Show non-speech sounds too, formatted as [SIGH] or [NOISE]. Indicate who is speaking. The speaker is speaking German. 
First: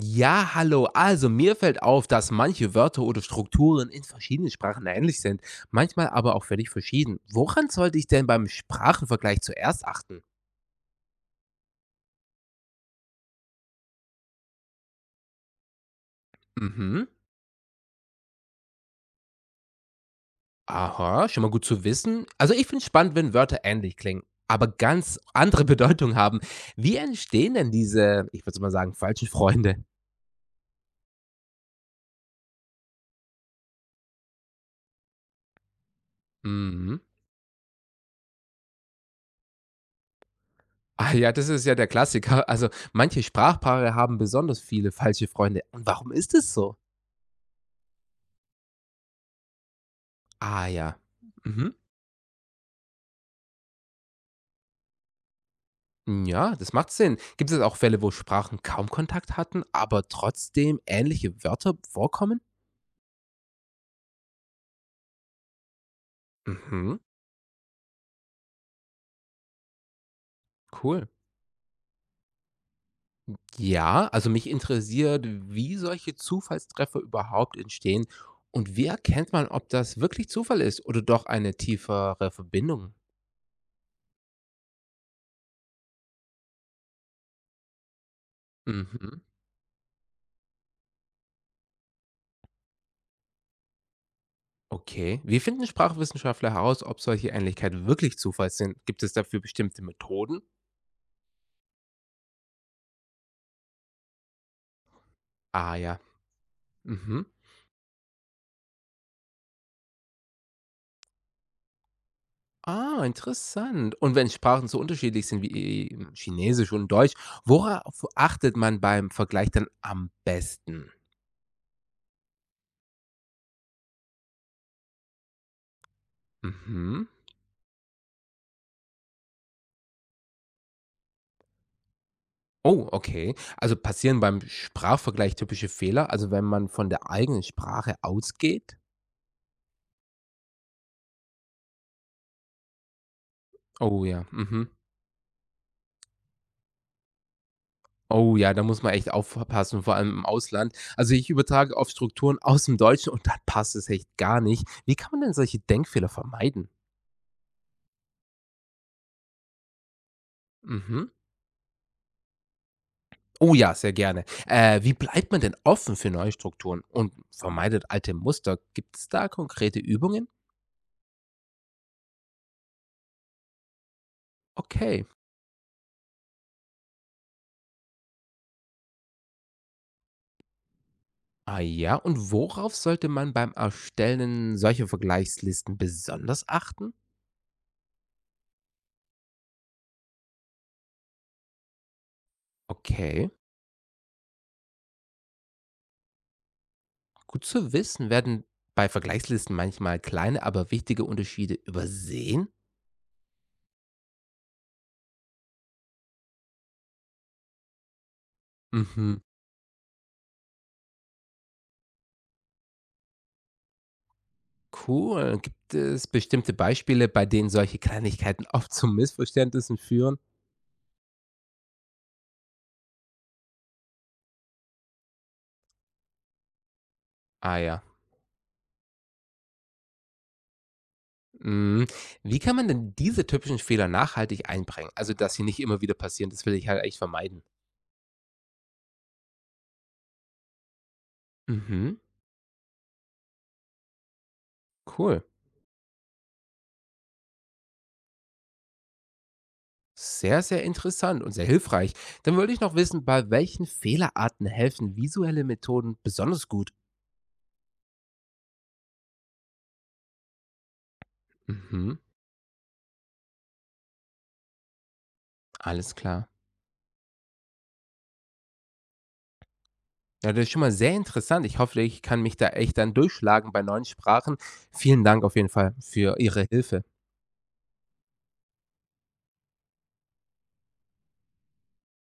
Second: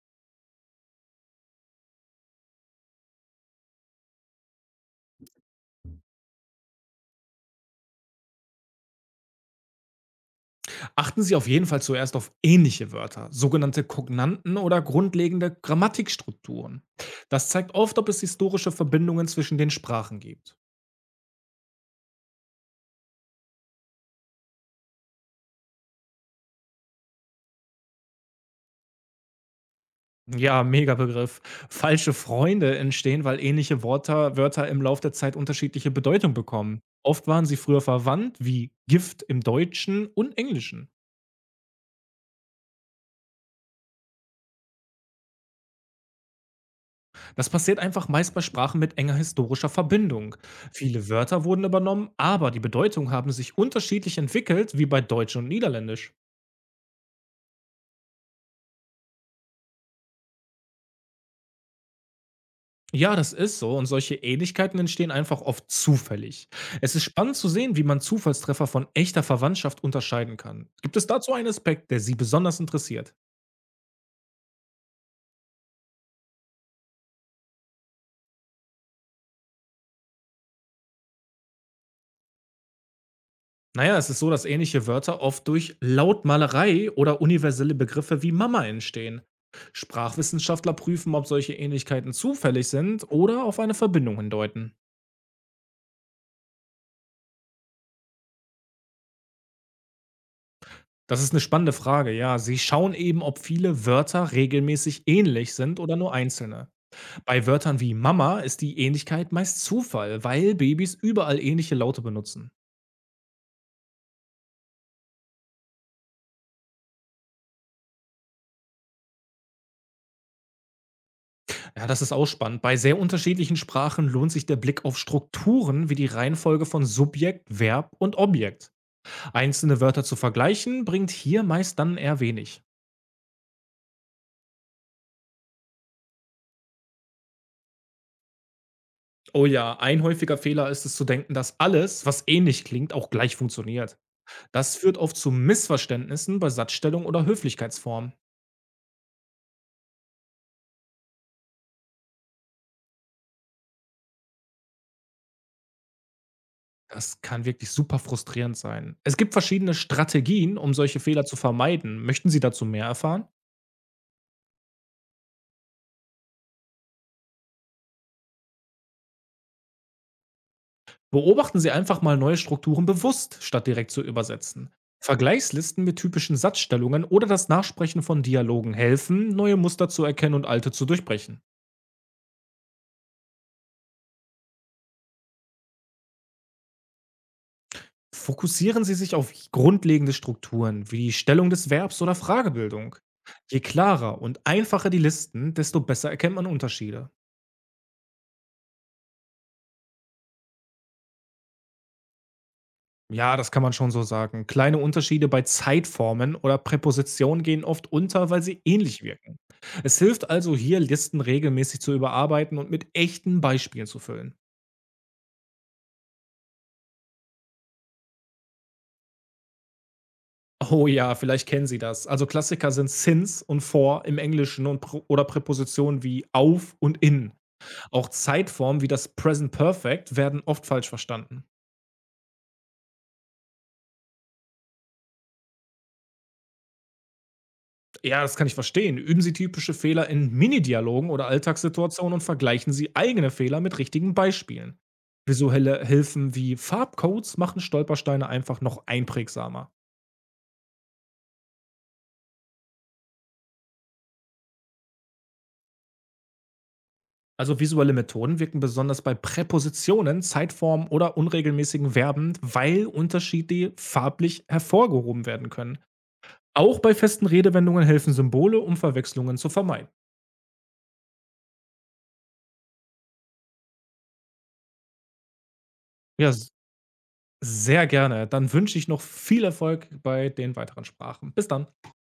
Speaker 1: Ja, hallo. Also mir fällt auf, dass manche Wörter oder Strukturen in verschiedenen Sprachen ähnlich sind, manchmal aber auch völlig verschieden. Woran sollte ich denn beim Sprachenvergleich zuerst achten?
Speaker 2: Achten Sie auf jeden Fall zuerst auf ähnliche Wörter, sogenannte Kognanten oder grundlegende Grammatikstrukturen.
Speaker 1: Mhm.
Speaker 2: Das zeigt oft, ob es historische Verbindungen zwischen den Sprachen gibt.
Speaker 1: Aha, schon mal gut zu wissen. Also ich finde es spannend, wenn Wörter ähnlich klingen, aber ganz andere [LAUGHS] Bedeutung haben. Wie entstehen denn diese, ich würde mal sagen, falschen Freunde?
Speaker 2: Ja, mega Begriff. Falsche Freunde entstehen, weil ähnliche Wörter im Lauf der Zeit unterschiedliche Bedeutung bekommen.
Speaker 1: Mhm.
Speaker 2: Oft waren sie früher verwandt, wie Gift im Deutschen und Englischen.
Speaker 1: Ah ja, das ist ja der Klassiker. Also manche Sprachpaare haben besonders viele falsche Freunde. Und warum ist es so?
Speaker 2: Das passiert einfach meist bei Sprachen mit enger historischer Verbindung.
Speaker 1: Ah ja.
Speaker 2: Viele Wörter wurden
Speaker 1: Mhm.
Speaker 2: übernommen, aber die Bedeutung haben sich unterschiedlich entwickelt, wie bei Deutsch und Niederländisch.
Speaker 1: Hm, ja, das macht Sinn. Gibt es auch Fälle, wo Sprachen kaum Kontakt hatten, aber trotzdem ähnliche Wörter vorkommen?
Speaker 2: Ja, das ist so und solche Ähnlichkeiten entstehen einfach oft zufällig. Es
Speaker 1: Mhm,
Speaker 2: ist spannend zu sehen, wie man Zufallstreffer von echter Verwandtschaft unterscheiden kann. Gibt
Speaker 1: cool.
Speaker 2: es dazu einen Aspekt, der Sie besonders interessiert?
Speaker 1: Ja, also mich interessiert, wie solche Zufallstreffer überhaupt entstehen und wie erkennt man, ob das wirklich Zufall ist oder doch eine tiefere Verbindung?
Speaker 2: Naja, es ist so, dass ähnliche Wörter oft durch Lautmalerei oder universelle Begriffe wie Mama
Speaker 1: Mhm.
Speaker 2: entstehen. Sprachwissenschaftler prüfen, ob solche Ähnlichkeiten zufällig sind oder auf eine Verbindung hindeuten.
Speaker 1: Okay. Wie finden Sprachwissenschaftler heraus, ob solche Ähnlichkeiten wirklich Zufall sind? Gibt es dafür bestimmte Methoden?
Speaker 2: Das ist eine spannende Frage, ja. Sie schauen eben, ob viele Wörter regelmäßig ähnlich
Speaker 1: Ah
Speaker 2: sind oder
Speaker 1: ja.
Speaker 2: nur einzelne.
Speaker 1: Mhm.
Speaker 2: Bei Wörtern wie Mama ist die Ähnlichkeit meist Zufall, weil Babys überall ähnliche Laute benutzen.
Speaker 1: Ah, interessant. Und wenn Sprachen so unterschiedlich sind wie eben Chinesisch und Deutsch, worauf achtet man beim Vergleich dann am besten?
Speaker 2: Ja, das ist auch spannend. Bei sehr unterschiedlichen Sprachen lohnt sich der Blick auf Strukturen wie die Reihenfolge von
Speaker 1: Mhm.
Speaker 2: Subjekt, Verb und Objekt. Einzelne Wörter zu vergleichen bringt hier meist dann eher wenig.
Speaker 1: Oh, okay. Also passieren beim Sprachvergleich typische Fehler, also wenn man von der eigenen Sprache ausgeht?
Speaker 2: Oh ja, ein häufiger Fehler ist es zu denken, dass alles, was ähnlich klingt, auch gleich funktioniert.
Speaker 1: Oh ja, mhm.
Speaker 2: Das führt oft zu Missverständnissen bei Satzstellung oder Höflichkeitsformen.
Speaker 1: Oh ja, da muss man echt aufpassen, vor allem im Ausland. Also ich übertrage auf Strukturen aus dem Deutschen und dann passt es echt gar nicht. Wie kann man denn solche Denkfehler vermeiden?
Speaker 2: Das kann wirklich super frustrierend sein. Es gibt verschiedene Strategien, um solche
Speaker 1: Mhm.
Speaker 2: Fehler zu vermeiden. Möchten Sie dazu mehr erfahren?
Speaker 1: Oh ja, sehr gerne. Wie bleibt man denn offen für neue Strukturen und vermeidet alte Muster? Gibt es da konkrete Übungen?
Speaker 2: Beobachten Sie einfach mal neue Strukturen bewusst, statt direkt zu übersetzen.
Speaker 1: Okay.
Speaker 2: Vergleichslisten mit typischen Satzstellungen oder das Nachsprechen von Dialogen helfen, neue Muster zu erkennen und alte zu durchbrechen.
Speaker 1: Ah ja, und worauf sollte man beim Erstellen solcher Vergleichslisten besonders achten?
Speaker 2: Fokussieren Sie sich auf grundlegende Strukturen wie die Stellung des Verbs oder Fragebildung.
Speaker 1: Okay.
Speaker 2: Je klarer und einfacher die Listen, desto besser erkennt man Unterschiede.
Speaker 1: Gut zu wissen, werden bei Vergleichslisten manchmal kleine, aber wichtige Unterschiede übersehen?
Speaker 2: Ja, das kann man schon so sagen. Kleine Unterschiede bei Zeitformen oder Präpositionen gehen oft unter, weil sie ähnlich
Speaker 1: Mhm.
Speaker 2: wirken. Es hilft also hier, Listen regelmäßig zu überarbeiten und mit echten Beispielen zu füllen.
Speaker 1: Cool. Gibt es bestimmte Beispiele, bei denen solche Kleinigkeiten oft zu Missverständnissen führen?
Speaker 2: Oh ja, vielleicht kennen Sie das. Also Klassiker sind since und for im Englischen und Pro- oder Präpositionen wie auf und in.
Speaker 1: Ah ja.
Speaker 2: Auch Zeitformen wie das Present Perfect werden oft falsch verstanden.
Speaker 1: Mhm. Wie kann man denn diese typischen Fehler nachhaltig einbringen? Also, dass sie nicht immer wieder passieren, das will ich halt echt vermeiden.
Speaker 2: Ja, das kann ich verstehen. Üben Sie typische Fehler in mini Minidialogen oder
Speaker 1: Mhm,
Speaker 2: Alltagssituationen und vergleichen Sie eigene Fehler mit richtigen Beispielen.
Speaker 1: cool.
Speaker 2: Visuelle Hilfen wie Farbcodes machen Stolpersteine einfach noch einprägsamer.
Speaker 1: Sehr, sehr interessant und sehr hilfreich. Dann wollte ich noch wissen, bei welchen Fehlerarten helfen visuelle Methoden besonders gut?
Speaker 2: Also visuelle Methoden wirken besonders bei Präpositionen, Zeitformen oder unregelmäßigen
Speaker 1: Mhm,
Speaker 2: Verben, weil Unterschiede farblich hervorgehoben werden können.
Speaker 1: alles klar.
Speaker 2: Auch bei festen Redewendungen helfen Symbole, um Verwechslungen zu vermeiden.
Speaker 1: Ja, das ist schon mal sehr interessant. Ich hoffe, ich kann mich da echt dann durchschlagen bei neuen Sprachen. Vielen Dank auf jeden Fall für
Speaker 2: Ja,
Speaker 1: Ihre Hilfe.
Speaker 2: sehr gerne. Dann wünsche ich noch viel Erfolg bei den weiteren Sprachen. Bis dann.